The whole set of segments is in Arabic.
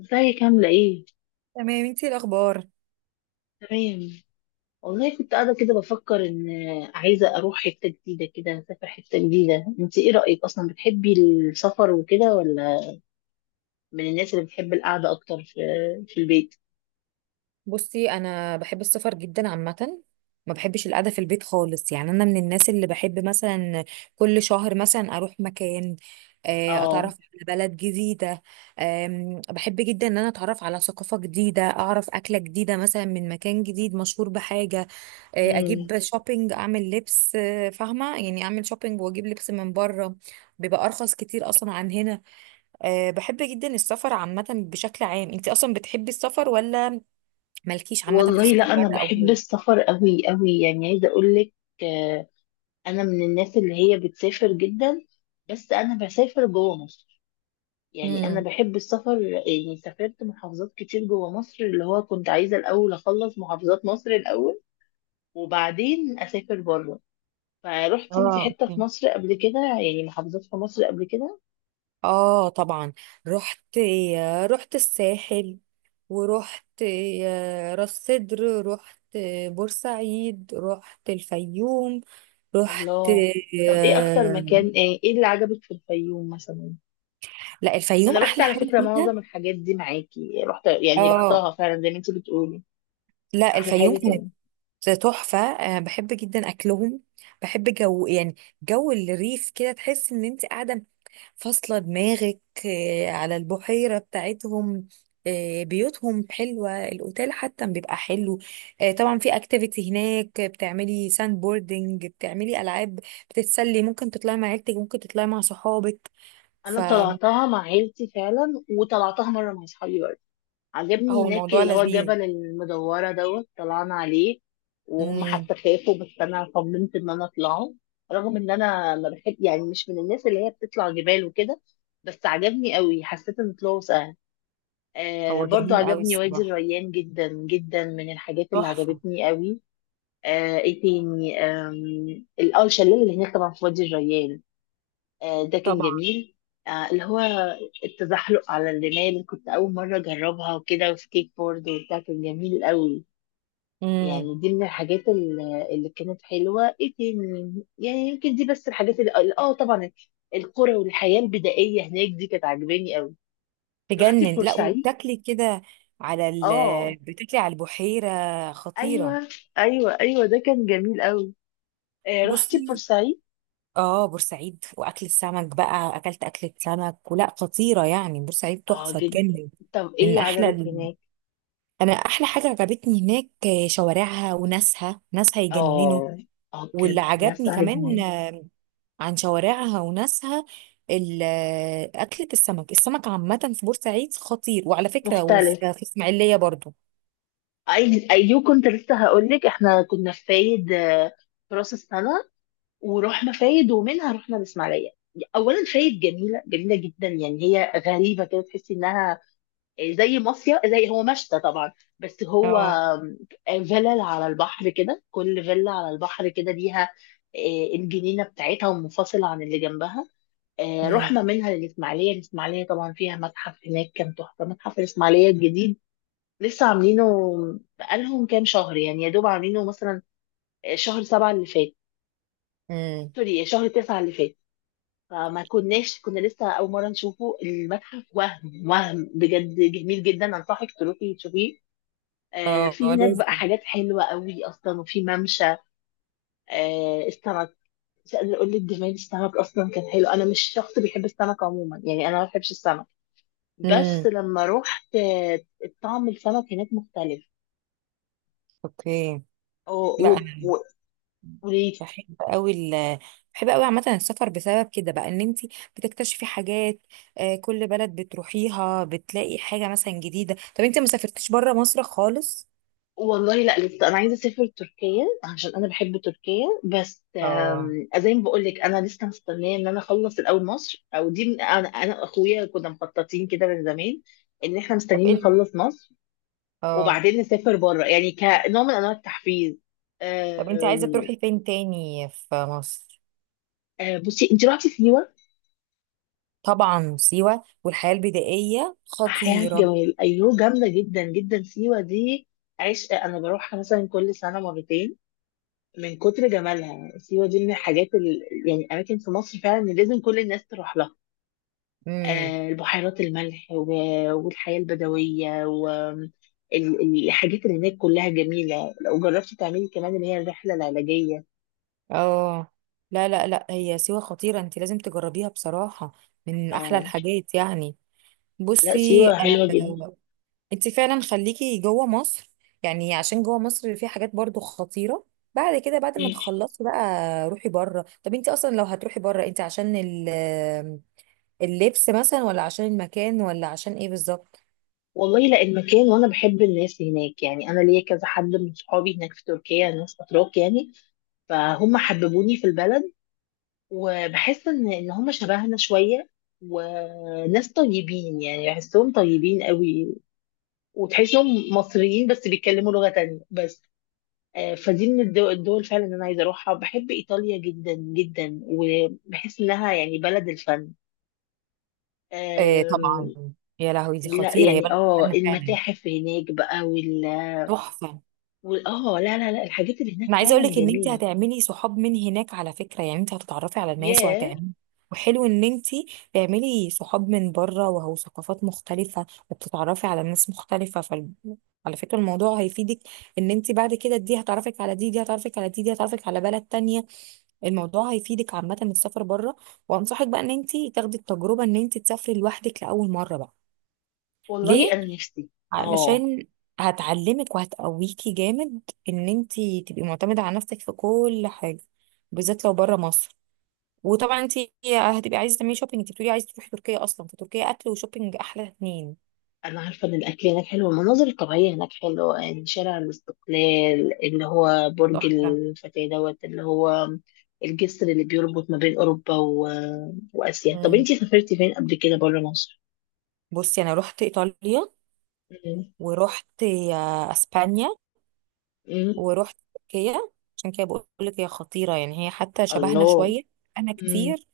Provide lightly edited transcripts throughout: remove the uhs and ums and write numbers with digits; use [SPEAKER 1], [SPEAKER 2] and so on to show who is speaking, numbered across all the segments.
[SPEAKER 1] ازيك عاملة ايه؟
[SPEAKER 2] تمام. انتي إيه الاخبار؟
[SPEAKER 1] تمام. والله كنت قاعدة كده بفكر ان عايزة اروح حتة جديدة كده، اسافر حتة جديدة. انت ايه رأيك اصلا، بتحبي السفر وكده، ولا من الناس اللي بتحب القعدة اكتر في البيت؟
[SPEAKER 2] بصي، انا بحب السفر جدا عامه، ما بحبش القعده في البيت خالص. يعني انا من الناس اللي بحب مثلا كل شهر مثلا اروح مكان، اتعرف
[SPEAKER 1] اه.
[SPEAKER 2] على بلد جديده. بحب جدا ان انا اتعرف على ثقافه جديده، اعرف اكله جديده مثلا من مكان جديد مشهور بحاجه،
[SPEAKER 1] امم.
[SPEAKER 2] اجيب شوبينج، اعمل لبس، فاهمه يعني اعمل شوبينج واجيب لبس من بره، بيبقى ارخص كتير اصلا عن هنا. بحب جدا السفر عامه بشكل عام. انت اصلا بتحبي السفر ولا مالكيش عامة في
[SPEAKER 1] والله
[SPEAKER 2] السفر،
[SPEAKER 1] لا، انا
[SPEAKER 2] بره أو
[SPEAKER 1] بحب
[SPEAKER 2] جوه؟
[SPEAKER 1] السفر قوي قوي، يعني عايزة اقولك، آه، انا من الناس اللي هي بتسافر جدا، بس انا بسافر جوه مصر. يعني انا
[SPEAKER 2] امم.
[SPEAKER 1] بحب السفر، يعني سافرت محافظات كتير جوه مصر، اللي هو كنت عايزة الاول اخلص محافظات مصر الاول وبعدين اسافر بره. فروحتي انت
[SPEAKER 2] اه،
[SPEAKER 1] حته في
[SPEAKER 2] اوكي.
[SPEAKER 1] مصر قبل كده، يعني محافظات في مصر قبل كده؟
[SPEAKER 2] اه طبعا. رحت، رحت الساحل، ورحت راس سدر، رحت بورسعيد، رحت الفيوم، رحت
[SPEAKER 1] الله. طب ايه اكتر
[SPEAKER 2] آه،
[SPEAKER 1] مكان، ايه اللي عجبك في الفيوم مثلا؟
[SPEAKER 2] لا، الفيوم
[SPEAKER 1] انا رحت
[SPEAKER 2] أحلى
[SPEAKER 1] على
[SPEAKER 2] حاجة
[SPEAKER 1] فكره
[SPEAKER 2] فيها.
[SPEAKER 1] معظم الحاجات دي معاكي، رحت يعني
[SPEAKER 2] اه،
[SPEAKER 1] رحتها فعلا زي ما انت بتقولي.
[SPEAKER 2] لا
[SPEAKER 1] احلى
[SPEAKER 2] الفيوم
[SPEAKER 1] حاجه
[SPEAKER 2] كانت
[SPEAKER 1] كمان،
[SPEAKER 2] تحفة. بحب جدا أكلهم، بحب جو يعني جو الريف كده، تحس إن أنت قاعدة فاصلة دماغك على البحيرة بتاعتهم. بيوتهم حلوة، الأوتيل حتى بيبقى حلو. طبعا في اكتيفيتي هناك، بتعملي ساند بوردنج، بتعملي ألعاب، بتتسلي، ممكن تطلعي مع عيلتك، ممكن تطلعي مع صحابك.
[SPEAKER 1] انا
[SPEAKER 2] فهو
[SPEAKER 1] طلعتها مع عيلتي فعلا وطلعتها مره مع اصحابي برضه. عجبني هناك
[SPEAKER 2] الموضوع
[SPEAKER 1] اللي هو
[SPEAKER 2] لذيذ.
[SPEAKER 1] الجبل المدورة دوت طلعنا عليه، وهم
[SPEAKER 2] مم.
[SPEAKER 1] حتى خافوا بس أنا صممت إن أنا أطلعه، رغم إن أنا ما بحب، يعني مش من الناس اللي هي بتطلع جبال وكده، بس عجبني قوي، حسيت إن طلوعه سهل. آه،
[SPEAKER 2] هو
[SPEAKER 1] برضو
[SPEAKER 2] جميل قوي
[SPEAKER 1] عجبني وادي
[SPEAKER 2] الصراحة،
[SPEAKER 1] الريان جدا جدا، من الحاجات اللي
[SPEAKER 2] تحفة.
[SPEAKER 1] عجبتني قوي. ايه تاني؟ آم، ال- اه الشلال اللي هناك طبعا في وادي الريان، ده كان
[SPEAKER 2] طبعا.
[SPEAKER 1] جميل. اللي هو التزحلق على الرمال كنت أول مرة أجربها وكده، وسكيت بورد وبتاع، كان جميل قوي.
[SPEAKER 2] مم.
[SPEAKER 1] يعني دي من الحاجات اللي كانت حلوة. ايه تاني يعني؟ يمكن دي بس الحاجات اللي طبعا القرى والحياة البدائية هناك، دي كانت عاجباني قوي. رحتي
[SPEAKER 2] تجنن. لا،
[SPEAKER 1] بورسعيد؟
[SPEAKER 2] وبتاكلي كده على ال
[SPEAKER 1] اه.
[SPEAKER 2] بتاكلي على البحيرة. خطيرة.
[SPEAKER 1] ايوه، ايوه، ايوه، ده كان جميل قوي. رحتي
[SPEAKER 2] بصي،
[SPEAKER 1] بورسعيد؟
[SPEAKER 2] اه بورسعيد واكل السمك بقى، اكلت اكلة سمك ولا خطيرة يعني. بورسعيد
[SPEAKER 1] اه،
[SPEAKER 2] تحفة
[SPEAKER 1] جدا.
[SPEAKER 2] تجنن.
[SPEAKER 1] طب
[SPEAKER 2] من
[SPEAKER 1] ايه
[SPEAKER 2] احلى
[SPEAKER 1] عجبك
[SPEAKER 2] ال-،
[SPEAKER 1] هناك؟
[SPEAKER 2] انا احلى حاجة عجبتني هناك شوارعها وناسها، ناسها يجننوا.
[SPEAKER 1] اه. اه،
[SPEAKER 2] واللي
[SPEAKER 1] كانت ناس
[SPEAKER 2] عجبني
[SPEAKER 1] عايزة.
[SPEAKER 2] كمان عن شوارعها وناسها، ال- اكلة السمك، السمك عامة في بورسعيد خطير. وعلى فكرة، وفي
[SPEAKER 1] مختلف.
[SPEAKER 2] في اسماعيلية برضو.
[SPEAKER 1] اي ايوه، كنت لسه هقول لك احنا كنا في فايد، في راس السنه، ورحنا فايد ومنها رحنا الاسماعيليه. اولا فايد جميله، جميله جدا. يعني هي غريبه كده، تحسي انها زي مصيف، زي هو مشتى طبعا، بس هو
[SPEAKER 2] اه.
[SPEAKER 1] فيلل على البحر كده، كل فيلا على البحر كده ليها الجنينه بتاعتها ومنفصله عن اللي جنبها.
[SPEAKER 2] امم.
[SPEAKER 1] رحنا منها للاسماعيليه. الاسماعيليه طبعا فيها متحف هناك، كان تحفه، متحف الاسماعيليه الجديد. لسه عاملينه بقالهم كام شهر، يعني يا دوب عاملينه مثلا شهر 7 اللي فات،
[SPEAKER 2] امم.
[SPEAKER 1] سوري شهر 9 اللي فات. فما كناش، كنا لسه أول مرة نشوفه المتحف، وهم بجد جميل جدا، أنصحك تروحي تشوفيه. في
[SPEAKER 2] اه
[SPEAKER 1] هناك بقى
[SPEAKER 2] لازم.
[SPEAKER 1] حاجات حلوة قوي أصلا، وفي ممشى. السمك، مش قادرة أقول لك جمال السمك أصلا، كان حلو. أنا مش شخص بيحب السمك عموما، يعني أنا ما بحبش السمك، بس
[SPEAKER 2] امم.
[SPEAKER 1] لما روحت طعم السمك هناك مختلف.
[SPEAKER 2] اوكي. لا،
[SPEAKER 1] و- و-
[SPEAKER 2] بحب قوي ال بحب قوي عامة السفر بسبب كده بقى، ان انت بتكتشفي حاجات كل بلد بتروحيها بتلاقي حاجة مثلا جديدة. طب انت ما سافرتيش بره مصر خالص؟
[SPEAKER 1] والله لا، لسه انا عايزه اسافر تركيا عشان انا بحب تركيا، بس
[SPEAKER 2] اه.
[SPEAKER 1] زي ما بقول لك انا لسه مستنيه ان انا اخلص الاول مصر، او دي من انا واخويا كنا مخططين كده من زمان ان احنا
[SPEAKER 2] طب
[SPEAKER 1] مستنيين
[SPEAKER 2] ايه ال-،
[SPEAKER 1] نخلص مصر
[SPEAKER 2] اه.
[SPEAKER 1] وبعدين نسافر بره، يعني كنوع من انواع التحفيز.
[SPEAKER 2] طب انت عايزة
[SPEAKER 1] آم،
[SPEAKER 2] تروحي فين تاني في مصر؟
[SPEAKER 1] آه، بصي انت رحتي سيوه؟
[SPEAKER 2] طبعا سيوة، والحياة البدائية
[SPEAKER 1] احياء
[SPEAKER 2] خطيرة.
[SPEAKER 1] جمال، ايوه، جامده جدا جدا سيوه دي، عشق. انا بروحها مثلا كل سنه مرتين من كتر جمالها. سيوة دي من الحاجات يعني أماكن في مصر فعلا اللي لازم كل الناس تروح لها.
[SPEAKER 2] امم.
[SPEAKER 1] البحيرات، الملح، و... والحياة البدوية، والحاجات اللي هناك كلها جميلة، لو جربتي تعملي كمان اللي هي الرحلة العلاجية.
[SPEAKER 2] اه لا لا لا، هي سيوة خطيرة، انت لازم تجربيها بصراحة، من احلى
[SPEAKER 1] اه،
[SPEAKER 2] الحاجات يعني.
[SPEAKER 1] لا
[SPEAKER 2] بصي
[SPEAKER 1] سيوة حلوة جدا.
[SPEAKER 2] انت فعلا خليكي جوه مصر، يعني عشان جوه مصر في حاجات برضو خطيرة، بعد كده، بعد ما
[SPEAKER 1] مم.
[SPEAKER 2] تخلصي بقى روحي بره. طب انت اصلا لو هتروحي بره، انت عشان ال- اللبس مثلا، ولا عشان المكان، ولا عشان ايه بالظبط؟
[SPEAKER 1] والله لا، المكان، وانا بحب الناس هناك، يعني انا ليا كذا حد من صحابي هناك في تركيا، ناس اتراك يعني، فهم حببوني في البلد، وبحس ان هم شبهنا شويه وناس طيبين، يعني بحسهم طيبين قوي، وتحسهم مصريين بس بيتكلموا لغه تانية بس. فدي من الدول فعلا اللي انا عايزه اروحها. بحب ايطاليا جدا جدا، وبحس انها يعني بلد الفن.
[SPEAKER 2] آه طبعا.
[SPEAKER 1] آم،
[SPEAKER 2] يا لهوي، دي
[SPEAKER 1] لا
[SPEAKER 2] خطيرة، هي
[SPEAKER 1] يعني،
[SPEAKER 2] بلد فعلا فعلا
[SPEAKER 1] المتاحف هناك بقى،
[SPEAKER 2] تحفة.
[SPEAKER 1] لا لا لا، الحاجات اللي هناك
[SPEAKER 2] انا عايزه
[SPEAKER 1] فعلا
[SPEAKER 2] اقولك ان انت
[SPEAKER 1] جميله.
[SPEAKER 2] هتعملي صحاب من هناك على فكره، يعني انت هتتعرفي على ناس
[SPEAKER 1] ياه.
[SPEAKER 2] وهتعملي. وحلو ان انت تعملي صحاب من بره، وهو ثقافات مختلفه وبتتعرفي على ناس مختلفه فال... على فكره الموضوع هيفيدك، ان انت بعد كده دي هتعرفك على دي، دي هتعرفك على دي، دي هتعرفك على بلد تانية. الموضوع هيفيدك عامه السفر بره. وانصحك بقى ان انت تاخدي التجربه، ان انت تسافري لوحدك لاول مره بقى.
[SPEAKER 1] والله
[SPEAKER 2] ليه؟
[SPEAKER 1] انا نفسي. اه،
[SPEAKER 2] علشان هتعلمك وهتقويكي جامد، ان انتي تبقي معتمدة على نفسك في كل حاجة، بالذات لو بره مصر. وطبعا انتي هتبقي عايزة تعملي شوبينج، انتي بتقولي عايزة تروحي تركيا، اصلا فتركيا اكل وشوبينج احلى اتنين.
[SPEAKER 1] انا عارفه ان الاكل هناك حلو، المناظر الطبيعيه هناك حلوه، يعني شارع الاستقلال اللي هو برج
[SPEAKER 2] تحفة.
[SPEAKER 1] الفتاه دوت اللي هو الجسر اللي بيربط ما بين اوروبا واسيا. طب
[SPEAKER 2] مم.
[SPEAKER 1] انتي سافرتي فين قبل كده بره مصر؟
[SPEAKER 2] بصي، انا رحت ايطاليا،
[SPEAKER 1] مم.
[SPEAKER 2] ورحت اسبانيا،
[SPEAKER 1] مم.
[SPEAKER 2] ورحت تركيا. عشان كده بقول لك هي خطيرة، يعني هي حتى شبهنا
[SPEAKER 1] الله.
[SPEAKER 2] شوية. انا
[SPEAKER 1] مم.
[SPEAKER 2] كتير،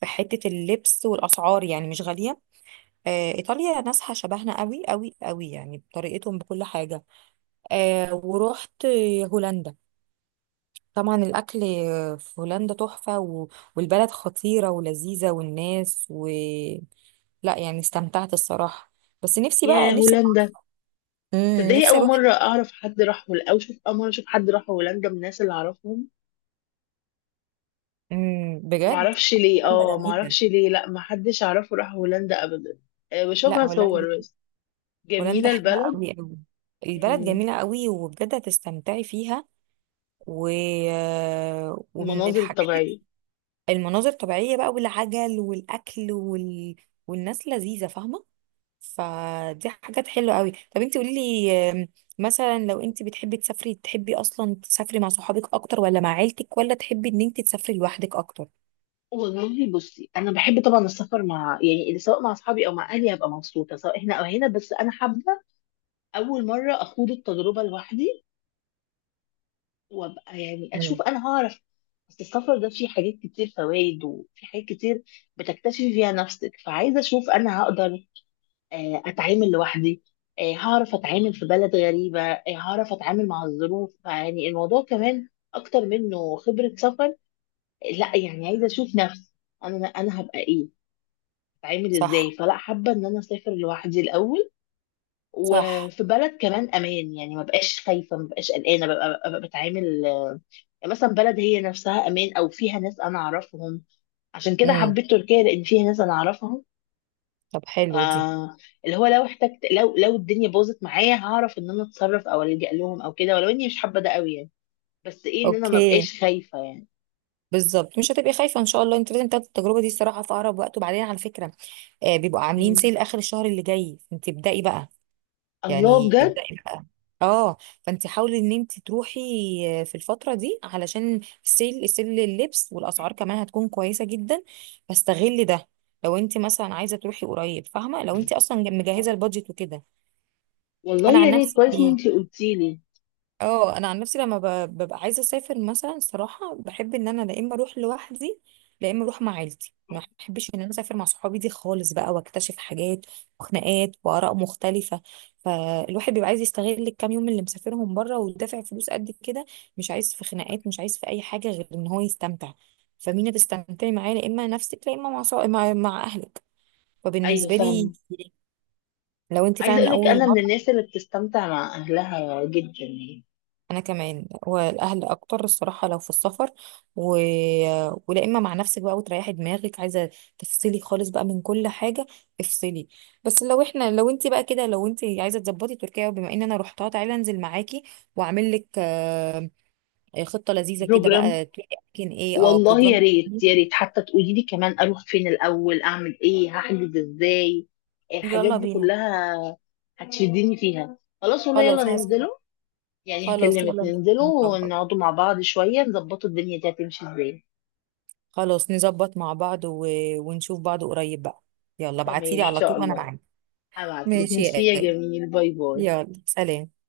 [SPEAKER 2] في حتة اللبس والاسعار يعني مش غالية. ايطاليا ناسها شبهنا قوي قوي قوي، يعني بطريقتهم بكل حاجه. ورحت هولندا. طبعا الاكل في هولندا تحفه، و... والبلد خطيره ولذيذه، والناس و... لا يعني استمتعت الصراحه. بس نفسي بقى،
[SPEAKER 1] يا
[SPEAKER 2] نفسي.
[SPEAKER 1] هولندا.
[SPEAKER 2] امم،
[SPEAKER 1] تصدقي
[SPEAKER 2] نفسي
[SPEAKER 1] اول
[SPEAKER 2] اروح.
[SPEAKER 1] مره اعرف حد راح هولندا، او شوف اول مره اشوف حد راح هولندا من الناس اللي اعرفهم.
[SPEAKER 2] امم، بجد.
[SPEAKER 1] معرفش ليه،
[SPEAKER 2] هولندا جميله.
[SPEAKER 1] معرفش ليه، لا محدش اعرفه راح هولندا ابدا.
[SPEAKER 2] لا،
[SPEAKER 1] بشوفها
[SPEAKER 2] هولندا،
[SPEAKER 1] صور بس.
[SPEAKER 2] هولندا
[SPEAKER 1] جميله
[SPEAKER 2] حلوه
[SPEAKER 1] البلد.
[SPEAKER 2] قوي قوي، البلد
[SPEAKER 1] مم.
[SPEAKER 2] جميله قوي، وبجد هتستمتعي فيها. و... ومن
[SPEAKER 1] المناظر
[SPEAKER 2] الحاجات
[SPEAKER 1] الطبيعية.
[SPEAKER 2] المناظر طبيعية بقى، والعجل، والأكل، وال... والناس لذيذة فاهمة. فدي حاجات حلوة قوي. طب انت قولي لي مثلا لو انت بتحبي تسافري، تحبي اصلا تسافري مع صحابك اكتر، ولا مع عيلتك، ولا تحبي ان انت تسافري لوحدك اكتر؟
[SPEAKER 1] والله بصي انا بحب طبعا السفر مع، يعني سواء مع اصحابي او مع اهلي هبقى مبسوطه، سواء هنا او هنا، بس انا حابه اول مره اخوض التجربه لوحدي وابقى، يعني اشوف
[SPEAKER 2] مم.
[SPEAKER 1] انا هعرف. بس السفر ده فيه حاجات كتير فوائد، وفي حاجات كتير بتكتشفي فيها نفسك، فعايزه اشوف انا هقدر اتعامل لوحدي، هعرف اتعامل في بلد غريبه، هعرف اتعامل مع الظروف. يعني الموضوع كمان اكتر منه خبره سفر، لا يعني عايزه اشوف نفسي انا، انا هبقى ايه، هتعمل ازاي.
[SPEAKER 2] صح.
[SPEAKER 1] فلا، حابه ان انا اسافر لوحدي الاول،
[SPEAKER 2] صح.
[SPEAKER 1] وفي بلد كمان امان، يعني ما بقاش خايفه، ما بقاش قلقانه، ببقى بتعامل. مثلا بلد هي نفسها امان او فيها ناس انا اعرفهم، عشان كده
[SPEAKER 2] امم.
[SPEAKER 1] حبيت تركيا لان فيها ناس انا اعرفهم.
[SPEAKER 2] طب حلو دي.
[SPEAKER 1] آه، اللي هو لو احتجت، لو الدنيا باظت معايا هعرف ان انا اتصرف او الجا لهم او كده، ولو اني مش حابه ده قوي، يعني بس ايه ان انا ما
[SPEAKER 2] اوكي،
[SPEAKER 1] بقاش خايفه يعني.
[SPEAKER 2] بالظبط، مش هتبقي خايفه ان شاء الله. انت لازم تاخدي التجربه دي الصراحه في اقرب وقت. وبعدين على فكره، آه بيبقوا عاملين
[SPEAKER 1] مم.
[SPEAKER 2] سيل اخر الشهر اللي جاي، انت ابدأي بقى،
[SPEAKER 1] الله
[SPEAKER 2] يعني
[SPEAKER 1] بجد.
[SPEAKER 2] ابدأي بقى. اه، فانت حاولي ان انت تروحي في الفتره دي، علشان السيل، السيل لللبس والاسعار كمان هتكون كويسه جدا، فاستغلي ده. لو انت مثلا عايزه تروحي قريب فاهمه، لو انت اصلا مجهزه البادجت وكده.
[SPEAKER 1] والله
[SPEAKER 2] انا
[SPEAKER 1] يا
[SPEAKER 2] عن
[SPEAKER 1] ريت، كويس ان
[SPEAKER 2] نفسي،
[SPEAKER 1] انت قلتي لي.
[SPEAKER 2] اه انا عن نفسي لما ببقى عايزه اسافر مثلا، صراحه بحب ان انا لا اما اروح لوحدي، لا اما اروح مع عيلتي، ما بحبش ان انا اسافر مع صحابي دي خالص بقى، واكتشف حاجات وخناقات واراء مختلفه. فالواحد بيبقى عايز يستغل الكام يوم اللي مسافرهم بره، ودافع فلوس قد كده، مش عايز في خناقات، مش عايز في اي حاجه غير ان هو يستمتع. فمين هتستمتعي معاه؟ لا اما نفسك، لا اما مع مع اهلك.
[SPEAKER 1] ايوه
[SPEAKER 2] فبالنسبه لي،
[SPEAKER 1] فاهمه.
[SPEAKER 2] لو انت
[SPEAKER 1] عايزه
[SPEAKER 2] فعلا
[SPEAKER 1] اقول لك
[SPEAKER 2] لاول
[SPEAKER 1] انا من
[SPEAKER 2] مره،
[SPEAKER 1] الناس اللي بتستمتع مع اهلها جدا يعني.
[SPEAKER 2] انا كمان، والاهل اكتر الصراحه لو في السفر، و... ولا اما مع نفسك بقى وتريحي دماغك، عايزه تفصلي خالص بقى من كل حاجه، افصلي. بس لو احنا، لو انت بقى كده، لو انت عايزه تظبطي تركيا، بما ان انا رحتها، تعالي انزل معاكي واعمل لك خطه لذيذه كده
[SPEAKER 1] بروجرام.
[SPEAKER 2] بقى، تقولي اماكن ايه. اه
[SPEAKER 1] والله يا
[SPEAKER 2] بروجرام.
[SPEAKER 1] ريت يا ريت، حتى تقولي لي كمان اروح فين الاول، اعمل ايه، هحجز ازاي، الحاجات
[SPEAKER 2] يلا
[SPEAKER 1] دي
[SPEAKER 2] بينا.
[SPEAKER 1] كلها هتشدني فيها. خلاص والله، يلا
[SPEAKER 2] خلاص
[SPEAKER 1] ننزله، يعني
[SPEAKER 2] خلاص
[SPEAKER 1] هكلمك
[SPEAKER 2] يلا
[SPEAKER 1] ننزله
[SPEAKER 2] نظبط،
[SPEAKER 1] ونقعدوا مع بعض شويه نظبطوا الدنيا دي هتمشي ازاي.
[SPEAKER 2] خلاص نظبط مع بعض، و... ونشوف بعض قريب بقى. يلا
[SPEAKER 1] تمام
[SPEAKER 2] ابعتيلي
[SPEAKER 1] ان
[SPEAKER 2] على
[SPEAKER 1] شاء
[SPEAKER 2] طول، انا
[SPEAKER 1] الله.
[SPEAKER 2] معاكي.
[SPEAKER 1] هبعتلك،
[SPEAKER 2] ماشي
[SPEAKER 1] ميرسي
[SPEAKER 2] يا،
[SPEAKER 1] يا جميل، باي باي.
[SPEAKER 2] يلا سلام.